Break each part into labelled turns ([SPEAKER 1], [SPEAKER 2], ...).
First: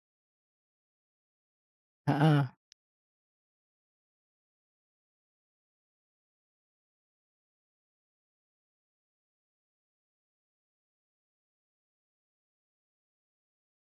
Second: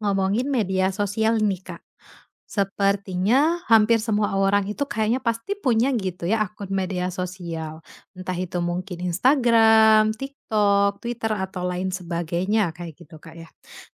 [SPEAKER 1] Ngomongin media sosial nih, Kak.
[SPEAKER 2] Heeh.
[SPEAKER 1] Sepertinya hampir semua orang itu kayaknya pasti punya gitu ya akun media sosial. Entah itu mungkin Instagram, TikTok, Twitter, atau lain sebagainya kayak gitu, Kak, ya.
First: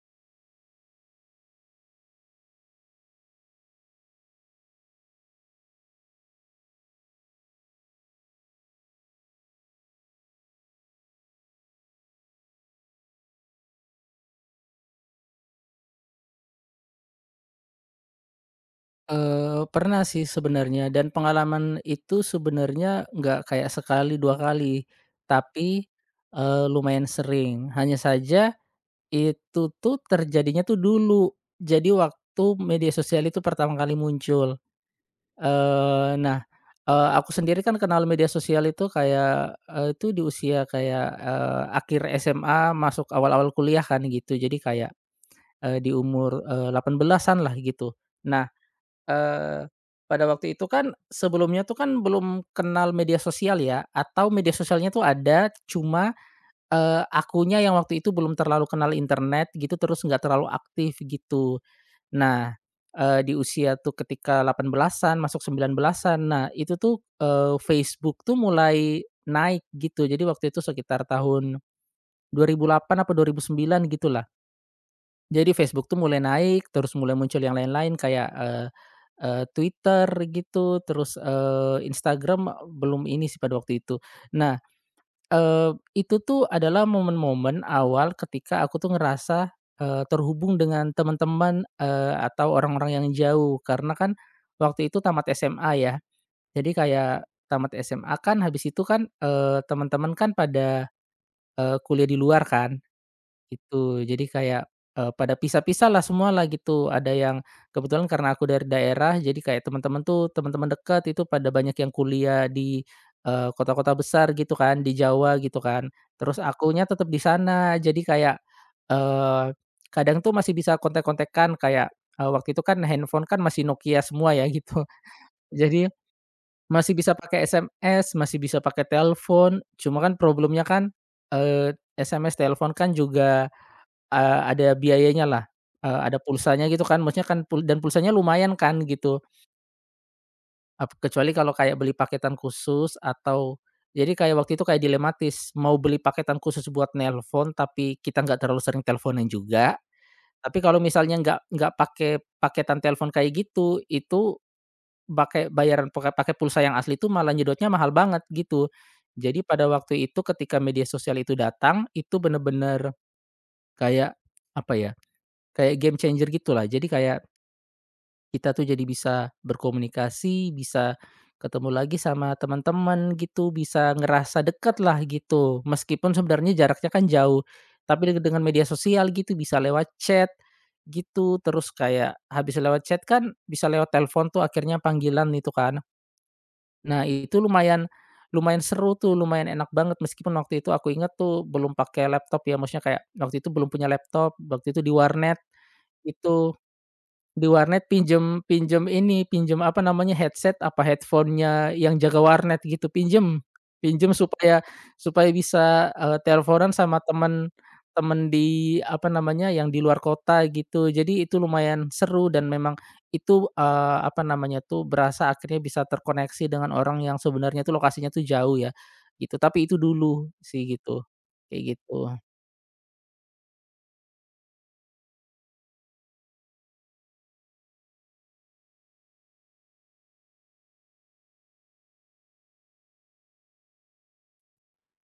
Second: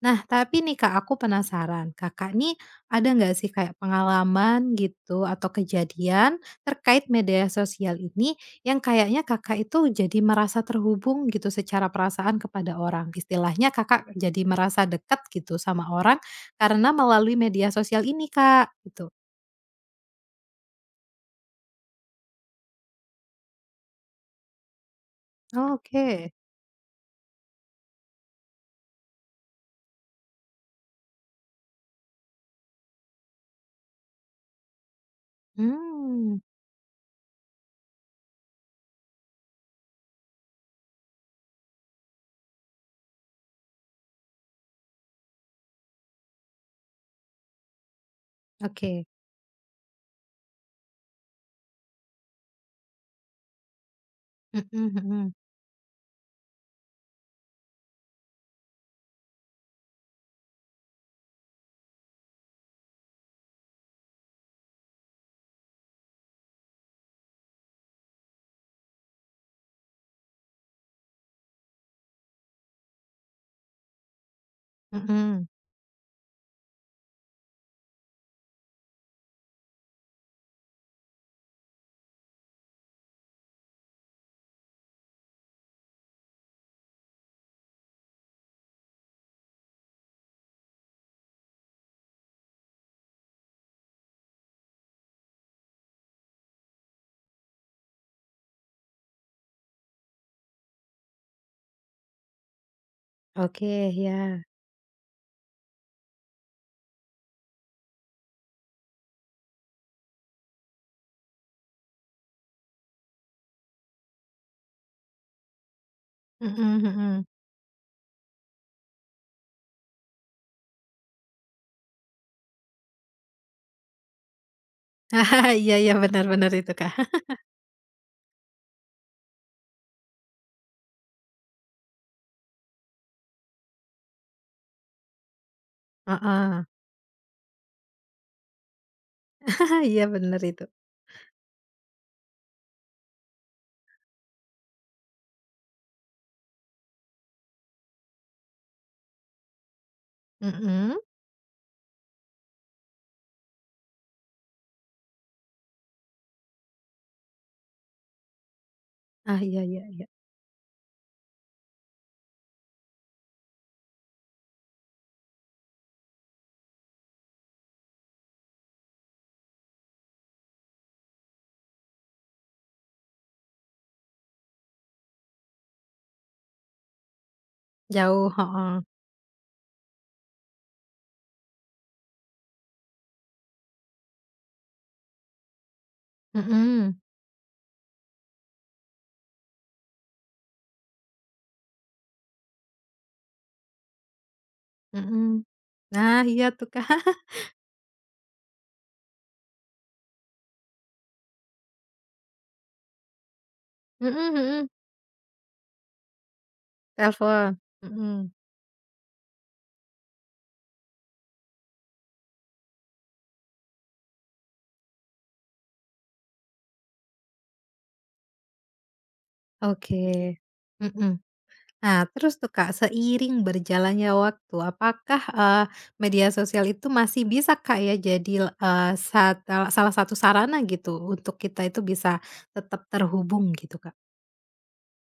[SPEAKER 1] Nah, tapi nih, Kak, aku penasaran. Kakak nih ada nggak sih kayak pengalaman gitu atau kejadian terkait media sosial ini yang kayaknya Kakak itu jadi merasa terhubung gitu secara perasaan kepada orang. Istilahnya Kakak jadi merasa dekat gitu sama orang karena melalui media sosial ini, Kak, gitu.
[SPEAKER 2] Pernah sih sebenarnya dan pengalaman itu sebenarnya nggak kayak sekali, 2 kali, tapi,
[SPEAKER 1] Oke.
[SPEAKER 2] eee, lumayan sering. Hanya saja itu tuh terjadinya tuh dulu. Jadi waktu media sosial itu pertama kali muncul, eee,
[SPEAKER 1] Mmm,
[SPEAKER 2] nah, aku sendiri kan kenal media sosial itu kayak, itu di usia kayak, akhir SMA masuk awal-awal kuliah kan gitu. Jadi kayak, di umur, 18-an lah gitu. Nah
[SPEAKER 1] oke.
[SPEAKER 2] Eee, pada waktu itu kan sebelumnya tuh kan belum kenal media sosial ya, atau media
[SPEAKER 1] Mhm
[SPEAKER 2] sosialnya tuh
[SPEAKER 1] mhm.
[SPEAKER 2] ada, cuma, akunya yang waktu itu belum terlalu kenal internet gitu, terus nggak terlalu aktif gitu. Nah, di usia tuh ketika 18-an masuk 19-an, nah itu tuh, Facebook tuh mulai naik gitu. Jadi waktu itu sekitar tahun 2008 apa 2009 gitulah.
[SPEAKER 1] Mhm.
[SPEAKER 2] Jadi Facebook tuh mulai naik, terus mulai muncul yang lain-lain kayak, eee eee, Twitter gitu, terus, Instagram eh, belum ini sih pada waktu itu. Nah, eee, itu tuh adalah momen-momen awal ketika aku tuh ngerasa, terhubung dengan teman-teman, atau orang-orang yang jauh. Karena kan waktu itu tamat SMA ya, jadi kayak tamat SMA kan habis itu kan, teman-teman kan pada, kuliah di luar kan.
[SPEAKER 1] Oke,
[SPEAKER 2] Gitu,
[SPEAKER 1] iya.
[SPEAKER 2] jadi kayak, pada pisah-pisah lah semualah gitu. Ada yang kebetulan karena aku dari daerah, jadi kayak teman-teman tuh, teman-teman dekat itu pada banyak yang kuliah di, kota-kota besar gitu kan, di Jawa gitu kan. Terus
[SPEAKER 1] Mhm
[SPEAKER 2] akunya tetap di
[SPEAKER 1] mhm.
[SPEAKER 2] sana, jadi kayak, eee, kadang tuh masih bisa kontak-kontakan kayak, waktu itu kan handphone kan masih Nokia semua ya gitu.
[SPEAKER 1] Iya
[SPEAKER 2] Jadi
[SPEAKER 1] iya, benar benar itu, Kak.
[SPEAKER 2] masih bisa pakai SMS, masih bisa pakai telepon, cuma kan problemnya kan, SMS, telepon kan juga ada biayanyalah, ada
[SPEAKER 1] Heeh.
[SPEAKER 2] pulsanya gitu kan, maksudnya kan pulsanya lumayan kan gitu,
[SPEAKER 1] Iya benar itu.
[SPEAKER 2] kecuali kalau kayak beli paketan khusus atau jadi kayak waktu itu kayak dilematis, mau beli paketan khusus buat nelpon, tapi kita nggak terlalu sering teleponan juga, tapi kalau
[SPEAKER 1] Mhm.
[SPEAKER 2] misalnya nggak pakai paketan telepon kayak gitu, itu pakai bayaran pakai pakai pulsa yang asli itu malah nyedotnya mahal banget gitu.
[SPEAKER 1] Ah,
[SPEAKER 2] Jadi
[SPEAKER 1] iya
[SPEAKER 2] pada
[SPEAKER 1] iya
[SPEAKER 2] waktu
[SPEAKER 1] iya.
[SPEAKER 2] itu ketika media sosial itu datang, itu bener-bener kayak, apa ya, kayak game changer gitulah. Jadi kayak kita tuh jadi bisa berkomunikasi, bisa ketemu lagi sama teman-teman gitu, bisa ngerasa dekat lah gitu. Meskipun sebenarnya jaraknya kan jauh, tapi
[SPEAKER 1] Jauh,
[SPEAKER 2] dengan media
[SPEAKER 1] heeh.
[SPEAKER 2] sosial gitu bisa lewat chat gitu, terus kayak habis lewat chat kan bisa lewat telepon tuh akhirnya panggilan itu kan.
[SPEAKER 1] Mhm.
[SPEAKER 2] Nah itu lumayan lumayan seru tuh, lumayan enak banget meskipun waktu itu aku inget tuh belum pakai laptop ya, maksudnya kayak waktu itu belum punya laptop, waktu
[SPEAKER 1] Mhm. Nah, iya
[SPEAKER 2] itu
[SPEAKER 1] tuh, Kak.
[SPEAKER 2] di warnet pinjam pinjam ini, pinjam apa namanya, headset apa headphone-nya yang jaga warnet gitu, pinjam. Pinjam
[SPEAKER 1] Mhm
[SPEAKER 2] supaya
[SPEAKER 1] mhm.
[SPEAKER 2] supaya bisa, teleponan sama temen
[SPEAKER 1] Telepon,
[SPEAKER 2] temen
[SPEAKER 1] mhm,
[SPEAKER 2] di apa namanya, yang di luar kota gitu. Jadi itu lumayan seru dan memang itu, apa namanya tuh, berasa akhirnya bisa terkoneksi dengan orang yang sebenarnya tuh lokasinya tuh jauh ya, gitu. Tapi itu
[SPEAKER 1] oke,
[SPEAKER 2] dulu sih gitu,
[SPEAKER 1] mhm.
[SPEAKER 2] kayak
[SPEAKER 1] Nah,
[SPEAKER 2] gitu.
[SPEAKER 1] terus tuh, Kak, seiring berjalannya waktu, apakah, media sosial itu masih bisa, Kak, ya, jadi, eee, sat salah satu sarana gitu untuk kita itu bisa tetap terhubung gitu, Kak?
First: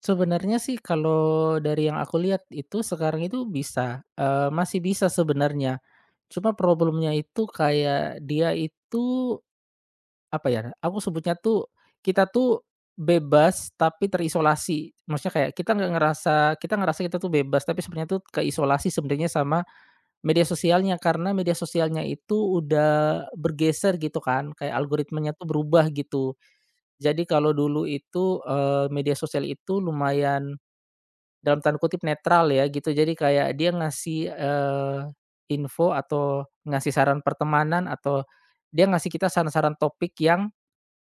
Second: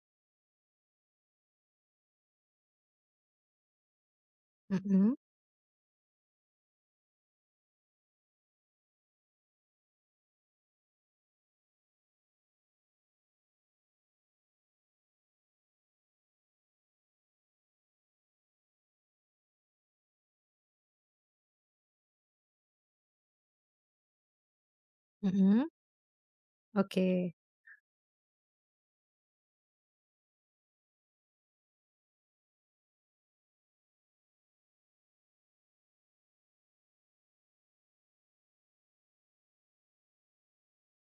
[SPEAKER 2] Sebenarnya sih kalau dari yang aku lihat itu sekarang itu bisa, masih bisa
[SPEAKER 1] Mhm
[SPEAKER 2] sebenarnya. Cuma problemnya itu kayak dia itu, apa ya, aku sebutnya tuh, kita tuh bebas tapi terisolasi. Maksudnya kayak kita nggak ngerasa kita ngerasa kita tuh bebas, tapi sebenarnya tuh keisolasi sebenarnya sama media sosialnya. Karena media sosialnya itu udah bergeser gitu kan, kayak algoritmanya tuh
[SPEAKER 1] mhm,
[SPEAKER 2] berubah gitu.
[SPEAKER 1] oke
[SPEAKER 2] Jadi kalau dulu itu, media sosial itu lumayan dalam tanda kutip netral ya gitu. Jadi kayak dia ngasih, info atau ngasih saran pertemanan atau dia ngasih kita saran-saran topik yang,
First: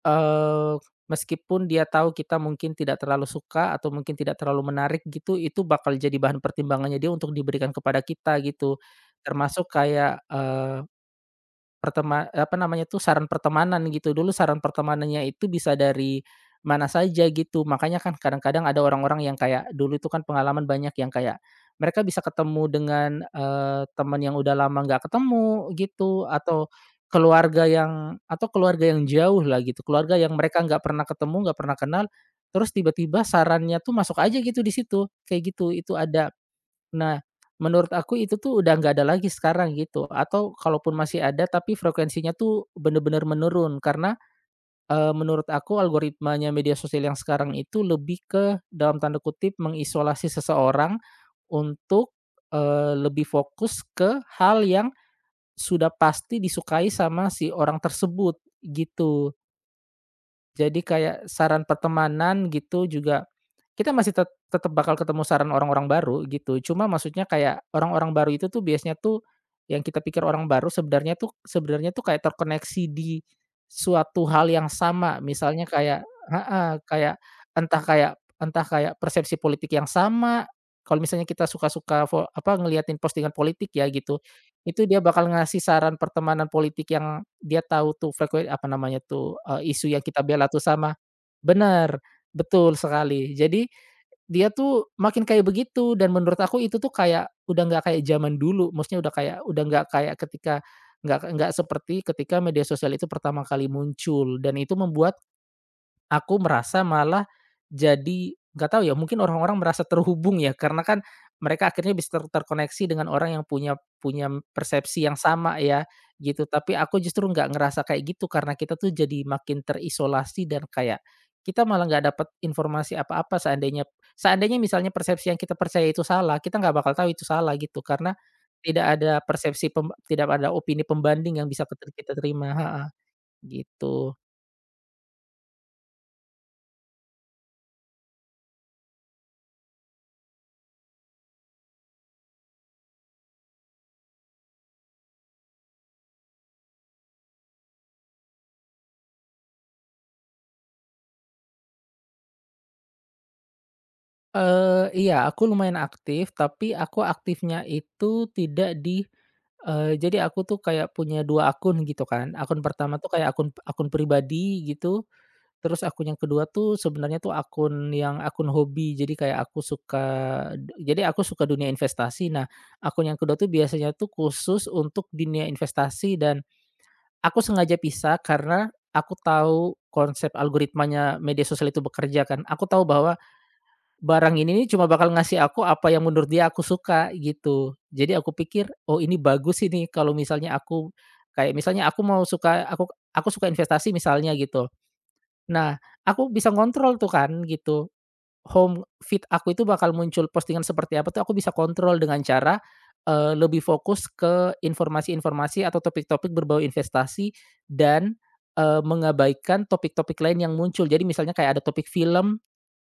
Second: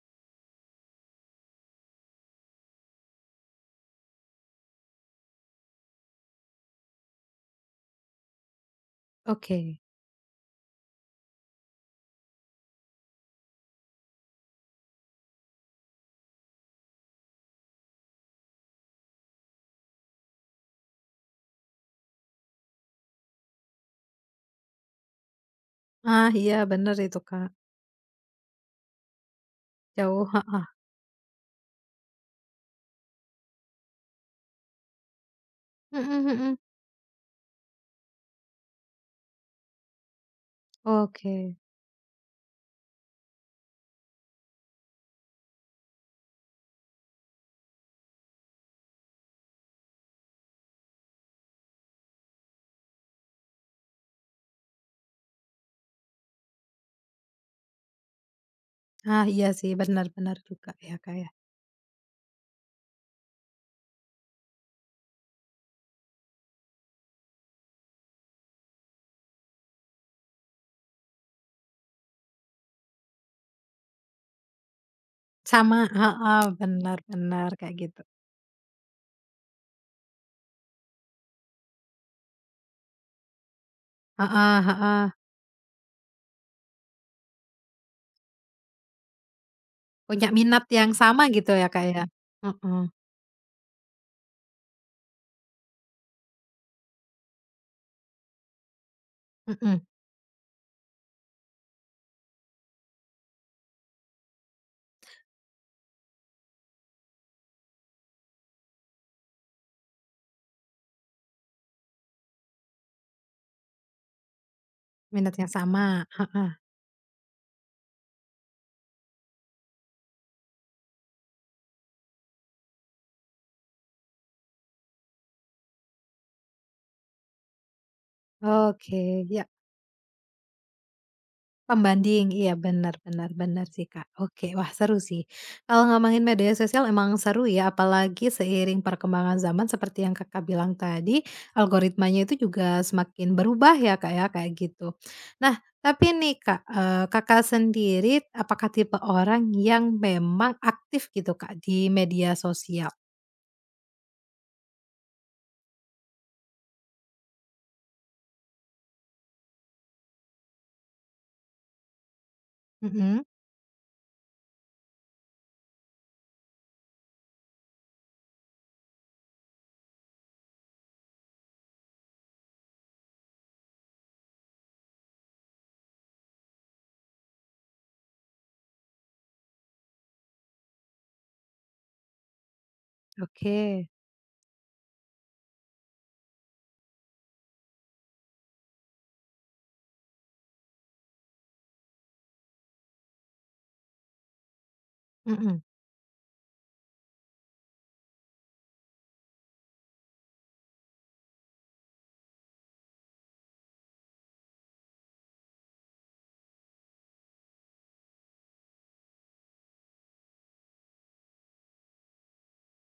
[SPEAKER 2] eee, meskipun dia tahu kita mungkin tidak terlalu suka atau mungkin tidak terlalu menarik gitu, itu bakal jadi bahan pertimbangannya dia untuk diberikan kepada kita gitu. Termasuk
[SPEAKER 1] oke.
[SPEAKER 2] kayak, eee Pertema apa namanya tuh, saran pertemanan gitu. Dulu saran pertemanannya itu bisa dari mana saja gitu. Makanya kan kadang-kadang ada orang-orang yang kayak dulu itu kan pengalaman banyak yang kayak mereka bisa ketemu dengan, teman yang udah lama nggak ketemu
[SPEAKER 1] Ah,
[SPEAKER 2] gitu,
[SPEAKER 1] iya
[SPEAKER 2] atau
[SPEAKER 1] bener itu, Kak,
[SPEAKER 2] keluarga yang jauh lah gitu, keluarga
[SPEAKER 1] jauh
[SPEAKER 2] yang mereka
[SPEAKER 1] heeh,
[SPEAKER 2] nggak pernah ketemu, nggak pernah kenal, terus tiba-tiba sarannya tuh masuk aja gitu di situ, kayak gitu, itu
[SPEAKER 1] mhm
[SPEAKER 2] ada.
[SPEAKER 1] mhm,
[SPEAKER 2] Nah, menurut aku itu tuh udah nggak ada lagi sekarang gitu atau kalaupun masih ada
[SPEAKER 1] oke.
[SPEAKER 2] tapi frekuensinya tuh bener-bener menurun karena, menurut aku algoritmanya media sosial yang sekarang itu lebih ke dalam tanda kutip mengisolasi seseorang untuk, lebih fokus ke hal yang sudah pasti disukai sama si orang tersebut,
[SPEAKER 1] Ah,
[SPEAKER 2] gitu.
[SPEAKER 1] iya sih, bener bener juga
[SPEAKER 2] Jadi
[SPEAKER 1] ya, Kak,
[SPEAKER 2] kayak
[SPEAKER 1] ya.
[SPEAKER 2] saran pertemanan gitu juga, kita masih tetep bakal ketemu saran orang-orang baru gitu, cuma maksudnya kayak orang-orang baru itu tuh biasanya tuh yang kita pikir orang baru sebenarnya tuh kayak terkoneksi di suatu hal yang sama. Misalnya
[SPEAKER 1] Sama
[SPEAKER 2] kayak
[SPEAKER 1] heeh,
[SPEAKER 2] heeh,
[SPEAKER 1] bener
[SPEAKER 2] kayak
[SPEAKER 1] bener kayak
[SPEAKER 2] entah
[SPEAKER 1] gitu.
[SPEAKER 2] kayak entah kayak persepsi politik yang sama, kalau misalnya kita ngeliatin postingan politik ya gitu,
[SPEAKER 1] Heeh
[SPEAKER 2] itu dia
[SPEAKER 1] heeh.
[SPEAKER 2] bakal ngasih saran pertemanan politik yang dia tahu tuh frekuensi apa namanya tuh, isu yang kita
[SPEAKER 1] Punya
[SPEAKER 2] bela tuh
[SPEAKER 1] minat yang
[SPEAKER 2] sama.
[SPEAKER 1] sama gitu ya, Kak,
[SPEAKER 2] Bener,
[SPEAKER 1] ya?
[SPEAKER 2] betul
[SPEAKER 1] Heeh,
[SPEAKER 2] sekali. Jadi, dia tuh makin kayak begitu dan menurut aku itu tuh kayak udah nggak kayak zaman dulu, maksudnya udah kayak udah
[SPEAKER 1] mhm,
[SPEAKER 2] nggak kayak ketika nggak seperti ketika media sosial itu pertama kali muncul dan itu membuat aku merasa malah jadi nggak tahu ya, mungkin orang-orang merasa terhubung ya, karena kan mereka akhirnya bisa terkoneksi dengan orang yang punya punya persepsi yang
[SPEAKER 1] minat yang
[SPEAKER 2] sama
[SPEAKER 1] sama,
[SPEAKER 2] ya, gitu.
[SPEAKER 1] heeh,
[SPEAKER 2] Tapi aku justru nggak ngerasa kayak gitu, karena kita tuh jadi makin terisolasi dan kayak kita malah nggak dapat informasi apa-apa seandainya seandainya misalnya persepsi yang kita percaya itu salah, kita nggak bakal tahu itu salah gitu, karena
[SPEAKER 1] oke, ya,
[SPEAKER 2] tidak ada opini pembanding yang bisa kita
[SPEAKER 1] pembanding, iya
[SPEAKER 2] terima heeh,
[SPEAKER 1] benar benar benar sih, Kak,
[SPEAKER 2] gitu.
[SPEAKER 1] oke, wah seru sih. Kalau ngomongin media sosial emang seru ya, apalagi seiring perkembangan zaman seperti yang Kakak bilang tadi, algoritmanya itu juga semakin berubah ya, Kak, ya, kayak gitu. Nah, tapi nih, Kak, Kakak sendiri apakah tipe orang yang memang aktif gitu, Kak, di media sosial?
[SPEAKER 2] Iya aku lumayan aktif, tapi aku aktifnya itu tidak di jadi aku tuh kayak punya 2 akun gitu kan. Akun pertama tuh
[SPEAKER 1] Mhm,
[SPEAKER 2] kayak akun akun pribadi gitu, terus akun yang kedua tuh sebenarnya tuh akun yang akun hobi. Jadi kayak aku suka d jadi aku suka dunia investasi. Nah, akun yang kedua tuh biasanya tuh khusus untuk dunia investasi dan aku sengaja pisah karena aku tahu konsep algoritmanya media sosial itu bekerja kan. Aku tahu bahwa
[SPEAKER 1] oke.
[SPEAKER 2] barang ini nih cuma bakal ngasih aku apa yang menurut dia aku suka gitu. Jadi aku pikir, "Oh ini bagus ini kalau misalnya aku", kayak misalnya aku suka investasi misalnya gitu.
[SPEAKER 1] Mhm,
[SPEAKER 2] Nah, aku bisa kontrol tuh kan gitu, home feed aku itu bakal muncul postingan seperti apa tuh aku bisa kontrol dengan cara, lebih fokus ke informasi-informasi atau topik-topik berbau investasi dan, mengabaikan topik-topik lain yang muncul. Jadi misalnya kayak ada topik film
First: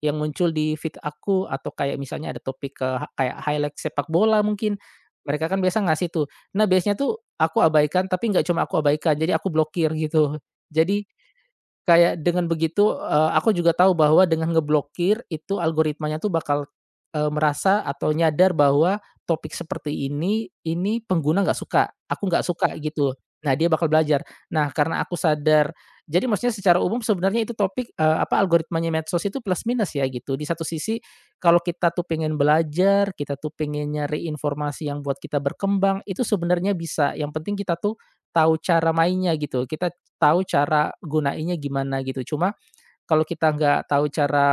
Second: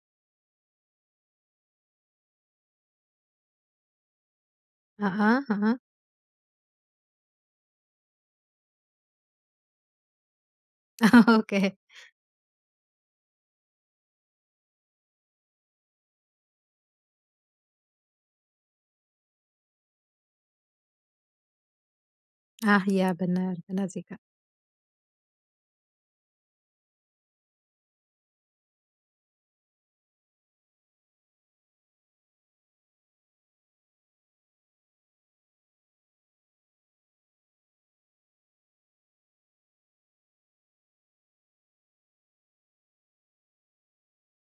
[SPEAKER 2] yang muncul di feed aku atau kayak misalnya ada topik, ke kayak highlight sepak bola mungkin,
[SPEAKER 1] heeh
[SPEAKER 2] mereka kan
[SPEAKER 1] heeh,
[SPEAKER 2] biasa ngasih tuh. Nah biasanya tuh aku abaikan, tapi nggak cuma aku abaikan, jadi aku blokir gitu. Jadi
[SPEAKER 1] oke.
[SPEAKER 2] kayak dengan begitu, aku juga tahu bahwa dengan ngeblokir itu algoritmanya tuh bakal, merasa atau nyadar bahwa topik seperti ini pengguna nggak suka, aku nggak suka
[SPEAKER 1] Ah, iya
[SPEAKER 2] gitu.
[SPEAKER 1] benar,
[SPEAKER 2] Nah, dia
[SPEAKER 1] benar
[SPEAKER 2] bakal
[SPEAKER 1] sih Kak,
[SPEAKER 2] belajar. Nah, karena aku sadar jadi maksudnya secara umum sebenarnya itu algoritmanya medsos itu plus minus ya gitu. Di satu sisi kalau kita tuh pengen belajar, kita tuh pengen nyari informasi yang buat kita berkembang, itu sebenarnya bisa, yang penting kita tuh tahu cara mainnya gitu. Kita tahu cara gunainnya gimana gitu. Cuma kalau kita nggak tahu cara,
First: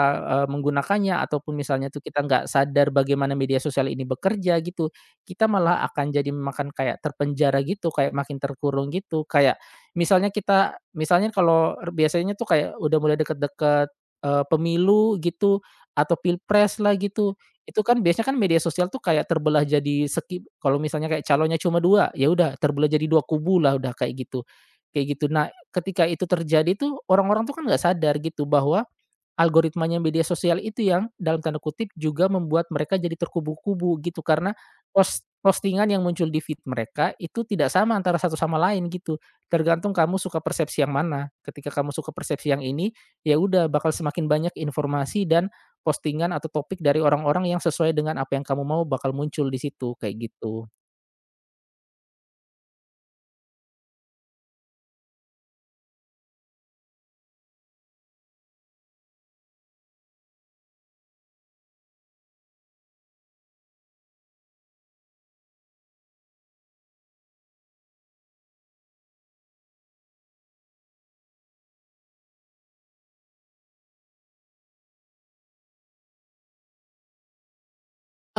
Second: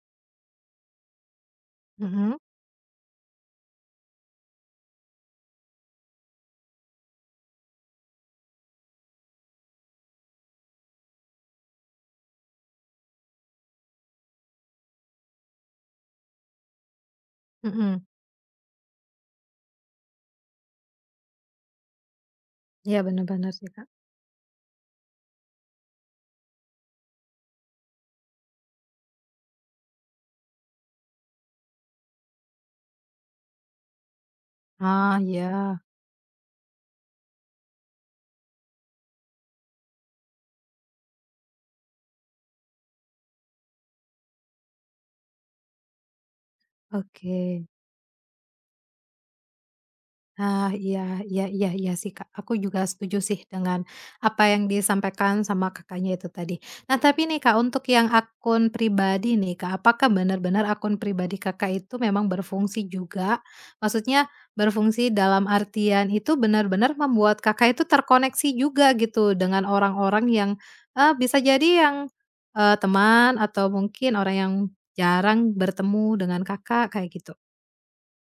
[SPEAKER 2] menggunakannya ataupun misalnya tuh kita
[SPEAKER 1] mhm
[SPEAKER 2] nggak sadar bagaimana media sosial ini bekerja gitu, kita malah akan jadi makan kayak terpenjara gitu, kayak makin terkurung gitu. Kayak misalnya kalau biasanya tuh kayak udah mulai deket-deket, pemilu gitu atau pilpres lah gitu, itu kan
[SPEAKER 1] mhm,
[SPEAKER 2] biasanya kan media sosial tuh kayak terbelah jadi seki kalau misalnya kayak calonnya cuma 2, ya udah terbelah
[SPEAKER 1] iya
[SPEAKER 2] jadi 2
[SPEAKER 1] benar, benar
[SPEAKER 2] kubu
[SPEAKER 1] sih
[SPEAKER 2] lah
[SPEAKER 1] Kak,
[SPEAKER 2] udah kayak gitu kayak gitu. Nah ketika itu terjadi tuh orang-orang tuh kan nggak sadar gitu bahwa algoritmanya media sosial itu yang dalam tanda kutip juga membuat mereka jadi terkubu-kubu gitu karena
[SPEAKER 1] ah, iya,
[SPEAKER 2] postingan yang muncul di feed mereka itu tidak sama antara satu sama lain gitu. Tergantung kamu suka persepsi yang mana. Ketika kamu suka persepsi yang ini, ya udah bakal semakin banyak informasi dan postingan atau topik dari orang-orang yang
[SPEAKER 1] oke.
[SPEAKER 2] sesuai dengan apa yang kamu mau bakal muncul di situ, kayak gitu.
[SPEAKER 1] Ah, iya iya iya iya sih, Kak. Aku juga setuju sih dengan apa yang disampaikan sama Kakaknya itu tadi. Nah, tapi nih, Kak, untuk yang akun pribadi nih, Kak, apakah benar-benar akun pribadi Kakak itu memang berfungsi juga? Maksudnya berfungsi dalam artian itu benar-benar membuat Kakak itu terkoneksi juga gitu dengan orang-orang yang, bisa jadi yang, teman atau mungkin orang yang jarang bertemu dengan Kakak, kayak gitu?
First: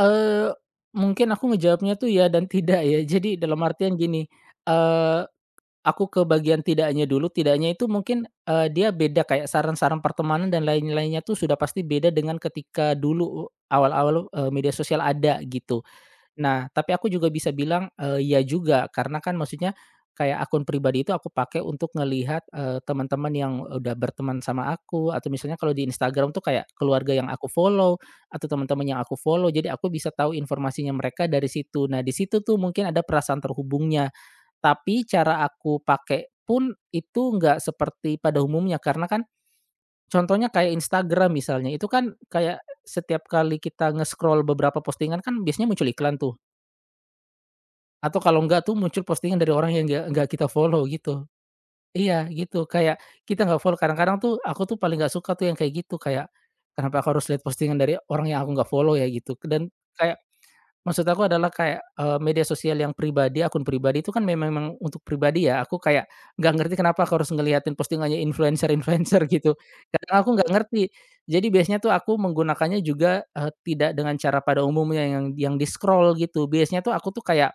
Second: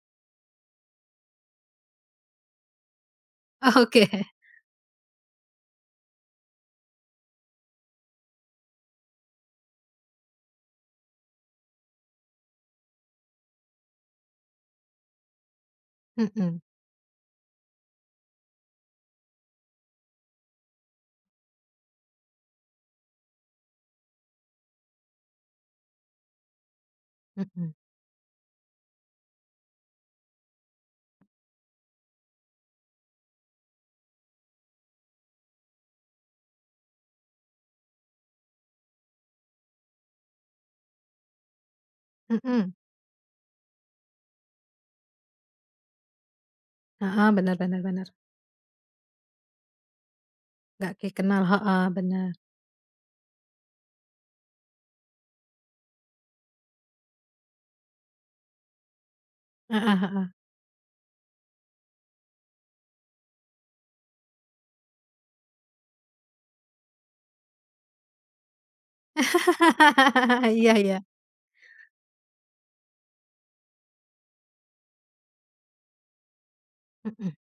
[SPEAKER 2] Eee, Mungkin aku ngejawabnya tuh ya dan tidak ya. Jadi dalam artian
[SPEAKER 1] Oke.
[SPEAKER 2] gini, eee, aku ke bagian tidaknya dulu, tidaknya itu mungkin, dia beda kayak saran-saran pertemanan dan lain-lainnya tuh sudah pasti beda dengan ketika dulu awal-awal, media sosial ada gitu.
[SPEAKER 1] Mhm
[SPEAKER 2] Nah, tapi aku juga bisa bilang, iya juga karena kan maksudnya kayak akun pribadi itu aku pakai untuk ngelihat, teman-teman yang udah berteman sama aku atau misalnya kalau di Instagram tuh kayak keluarga yang aku
[SPEAKER 1] mhm
[SPEAKER 2] follow atau teman-teman yang aku follow, jadi aku bisa tahu informasinya mereka dari situ. Nah, di situ tuh mungkin ada perasaan terhubungnya, tapi cara aku pakai pun itu nggak seperti pada umumnya karena kan contohnya kayak Instagram misalnya, itu kan kayak
[SPEAKER 1] mhm.
[SPEAKER 2] setiap kali kita nge-scroll beberapa postingan kan biasanya muncul iklan tuh.
[SPEAKER 1] Heeh, bener bener bener.
[SPEAKER 2] Atau kalau enggak tuh muncul postingan dari orang yang nggak kita follow
[SPEAKER 1] Nggak
[SPEAKER 2] gitu.
[SPEAKER 1] kenal, heeh,
[SPEAKER 2] Iya
[SPEAKER 1] bener.
[SPEAKER 2] gitu, kayak kita nggak follow kadang-kadang tuh aku tuh paling nggak suka tuh yang kayak gitu, kayak kenapa aku harus lihat postingan dari orang yang aku nggak follow ya gitu. Dan
[SPEAKER 1] Heeh
[SPEAKER 2] kayak
[SPEAKER 1] heeh.
[SPEAKER 2] maksud aku adalah kayak, media sosial yang pribadi, akun pribadi itu kan memang memang untuk pribadi ya, aku kayak nggak ngerti kenapa aku harus ngeliatin postingannya influencer-influencer gitu. Kadang aku nggak
[SPEAKER 1] Iya
[SPEAKER 2] ngerti.
[SPEAKER 1] iya.
[SPEAKER 2] Jadi biasanya tuh aku menggunakannya juga, tidak dengan cara pada umumnya yang di-scroll gitu. Biasanya tuh aku tuh
[SPEAKER 1] Mhm
[SPEAKER 2] kayak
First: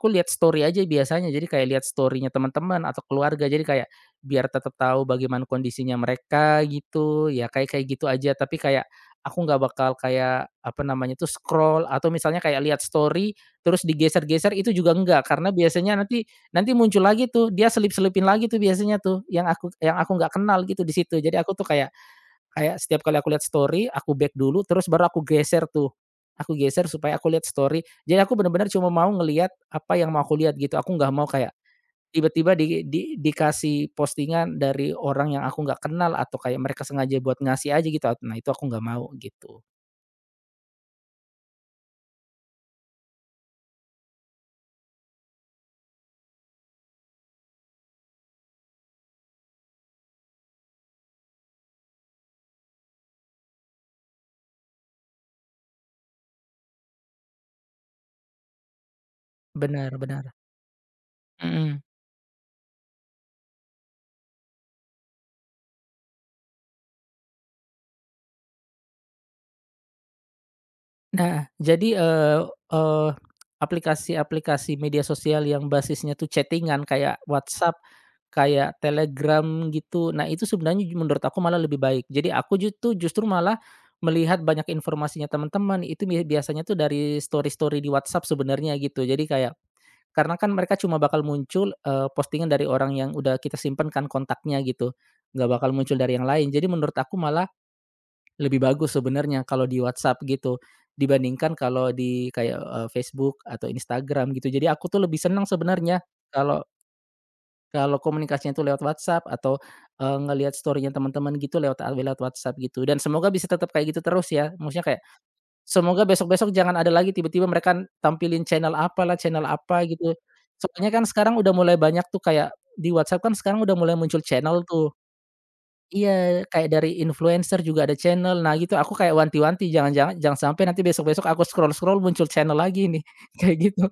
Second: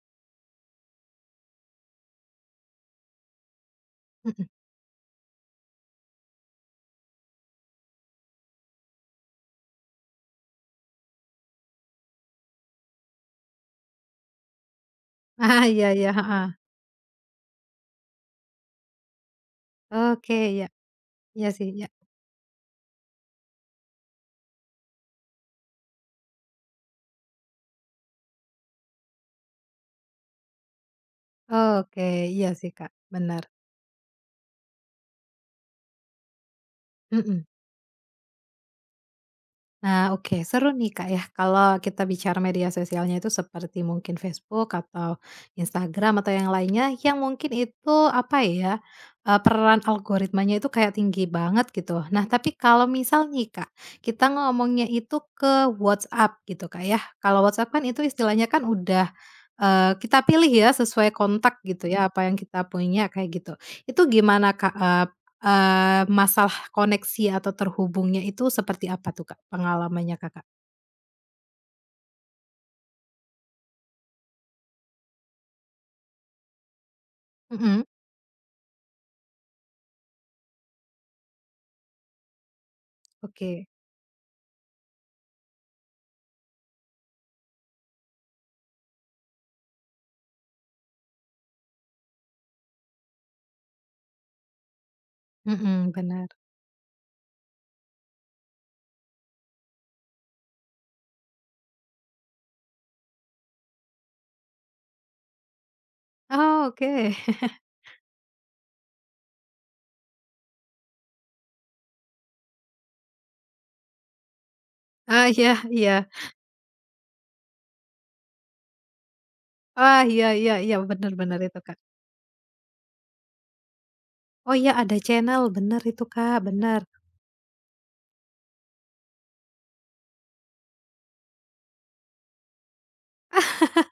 [SPEAKER 2] aku lihat story aja biasanya, jadi kayak lihat story-nya teman-teman atau keluarga, jadi kayak
[SPEAKER 1] mhm.
[SPEAKER 2] biar tetap tahu bagaimana kondisinya mereka gitu, ya kayak kayak gitu aja. Tapi kayak aku nggak bakal kayak, apa namanya tuh, scroll atau misalnya kayak lihat story terus digeser-geser itu juga enggak, karena
[SPEAKER 1] Ah, iya
[SPEAKER 2] biasanya
[SPEAKER 1] iya,
[SPEAKER 2] nanti
[SPEAKER 1] heeh.
[SPEAKER 2] nanti muncul lagi tuh, dia selip-selipin lagi tuh biasanya tuh, yang aku nggak
[SPEAKER 1] Oke,
[SPEAKER 2] kenal
[SPEAKER 1] iya.
[SPEAKER 2] gitu di situ. Jadi
[SPEAKER 1] Iya
[SPEAKER 2] aku
[SPEAKER 1] sih,
[SPEAKER 2] tuh
[SPEAKER 1] iya.
[SPEAKER 2] kayak kayak setiap kali aku lihat story, aku back dulu, terus baru aku geser tuh. Aku geser supaya aku lihat story. Jadi aku benar-benar cuma mau ngelihat apa yang mau aku lihat gitu. Aku nggak mau kayak
[SPEAKER 1] Oke, iya
[SPEAKER 2] tiba-tiba
[SPEAKER 1] sih, Kak,
[SPEAKER 2] di
[SPEAKER 1] bener.
[SPEAKER 2] dikasih postingan dari orang yang aku nggak kenal atau kayak mereka sengaja buat
[SPEAKER 1] Mhm.
[SPEAKER 2] ngasih aja gitu. Nah itu aku nggak mau gitu.
[SPEAKER 1] Nah, oke, seru nih, Kak, ya, kalau kita bicara media sosialnya itu seperti mungkin Facebook atau Instagram atau yang lainnya yang mungkin itu, apa ya, peran algoritmanya itu kayak tinggi banget gitu. Nah, tapi kalau misal nih, Kak, kita ngomongnya itu ke WhatsApp gitu, Kak, ya. Kalau WhatsApp kan itu istilahnya kan udah, kita
[SPEAKER 2] Benar-benar
[SPEAKER 1] pilih ya sesuai kontak gitu ya, apa yang kita punya kayak gitu. Itu gimana, Kak, eee Eee, masalah koneksi atau terhubungnya itu seperti apa tuh, Kak, pengalamannya Kakak?
[SPEAKER 2] nah, jadi, eee eee, aplikasi-aplikasi media sosial yang basisnya tuh chattingan kayak WhatsApp,
[SPEAKER 1] Mhm,
[SPEAKER 2] kayak Telegram gitu. Nah, itu sebenarnya menurut aku malah lebih baik. Jadi aku justru malah
[SPEAKER 1] oke.
[SPEAKER 2] melihat banyak informasinya teman-teman, itu biasanya tuh dari story-story di WhatsApp sebenarnya gitu. Jadi kayak karena kan mereka cuma bakal muncul, postingan dari orang yang udah kita simpen kan kontaknya gitu, nggak bakal
[SPEAKER 1] Mhm,
[SPEAKER 2] muncul dari yang
[SPEAKER 1] benar.
[SPEAKER 2] lain. Jadi menurut aku malah lebih bagus sebenarnya kalau di WhatsApp gitu, dibandingkan kalau di kayak, Facebook atau Instagram gitu. Jadi aku tuh lebih senang sebenarnya kalau
[SPEAKER 1] Oh, oke.
[SPEAKER 2] kalau komunikasinya tuh lewat WhatsApp atau, ngelihat story-nya teman-teman gitu lewat WhatsApp gitu. Dan semoga bisa tetap kayak gitu terus ya, maksudnya kayak
[SPEAKER 1] Ah, iya
[SPEAKER 2] semoga
[SPEAKER 1] iya.
[SPEAKER 2] besok-besok jangan ada lagi tiba-tiba mereka tampilin channel apalah, channel apa
[SPEAKER 1] Ah,
[SPEAKER 2] gitu.
[SPEAKER 1] iya iya iya,
[SPEAKER 2] Soalnya kan
[SPEAKER 1] bener
[SPEAKER 2] sekarang
[SPEAKER 1] bener
[SPEAKER 2] udah
[SPEAKER 1] itu,
[SPEAKER 2] mulai
[SPEAKER 1] Kak.
[SPEAKER 2] banyak tuh kayak di WhatsApp kan sekarang udah mulai muncul
[SPEAKER 1] Oh,
[SPEAKER 2] channel
[SPEAKER 1] iya
[SPEAKER 2] tuh.
[SPEAKER 1] ada channel, bener itu,
[SPEAKER 2] Iya,
[SPEAKER 1] Kak,
[SPEAKER 2] kayak
[SPEAKER 1] bener.
[SPEAKER 2] dari influencer juga ada channel. Nah gitu aku kayak wanti-wanti jangan sampai nanti besok-besok aku scroll-scroll muncul channel lagi nih, kayak gitu.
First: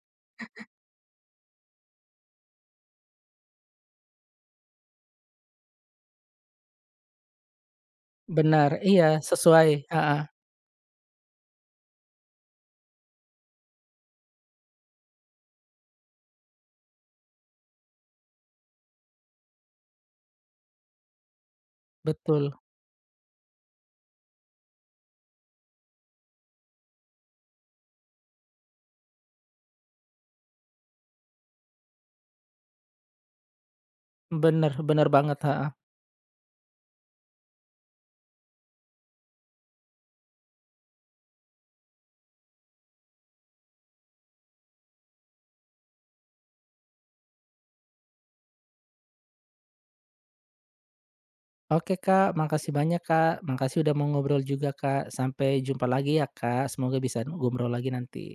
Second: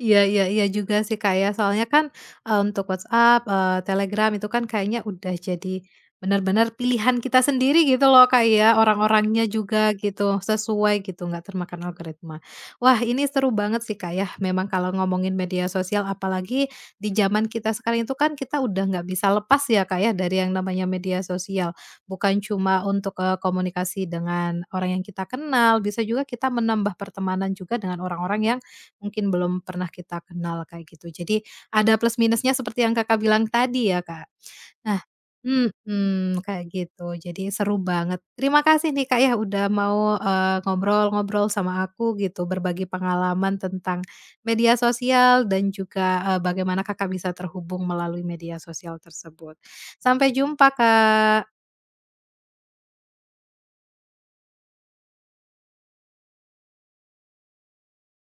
[SPEAKER 1] Iya iya iya juga sih, Kak, ya. Soalnya kan, untuk WhatsApp, Telegram itu kan kayaknya udah jadi benar-benar pilihan kita sendiri gitu loh, Kak,
[SPEAKER 2] Benar,
[SPEAKER 1] ya,
[SPEAKER 2] iya
[SPEAKER 1] orang-orangnya
[SPEAKER 2] sesuai,
[SPEAKER 1] juga
[SPEAKER 2] heeh,
[SPEAKER 1] gitu, sesuai gitu, nggak termakan algoritma. Wah, ini seru banget sih, Kak, ya, memang kalau ngomongin media sosial apalagi di zaman kita sekarang itu kan kita udah nggak bisa lepas ya, Kak, ya, dari yang namanya media sosial. Bukan
[SPEAKER 2] betul.
[SPEAKER 1] cuma untuk, komunikasi dengan orang yang kita kenal, bisa juga kita menambah pertemanan juga dengan orang-orang yang mungkin belum pernah kita kenal kayak gitu. Jadi ada plus minusnya seperti yang Kakak bilang tadi ya, Kak.
[SPEAKER 2] Bener
[SPEAKER 1] Nah
[SPEAKER 2] bener banget, heeh.
[SPEAKER 1] mhm, kayak gitu. Jadi seru banget. Terima kasih nih, Kak, ya udah mau, ngobrol-ngobrol sama aku gitu, berbagi pengalaman tentang media sosial dan juga, bagaimana Kakak bisa terhubung melalui media sosial tersebut. Sampai jumpa, Kak.
[SPEAKER 2] Oke Kak, makasih banyak Kak, makasih udah mau ngobrol juga Kak. Sampai jumpa lagi ya Kak, semoga bisa ngobrol lagi nanti.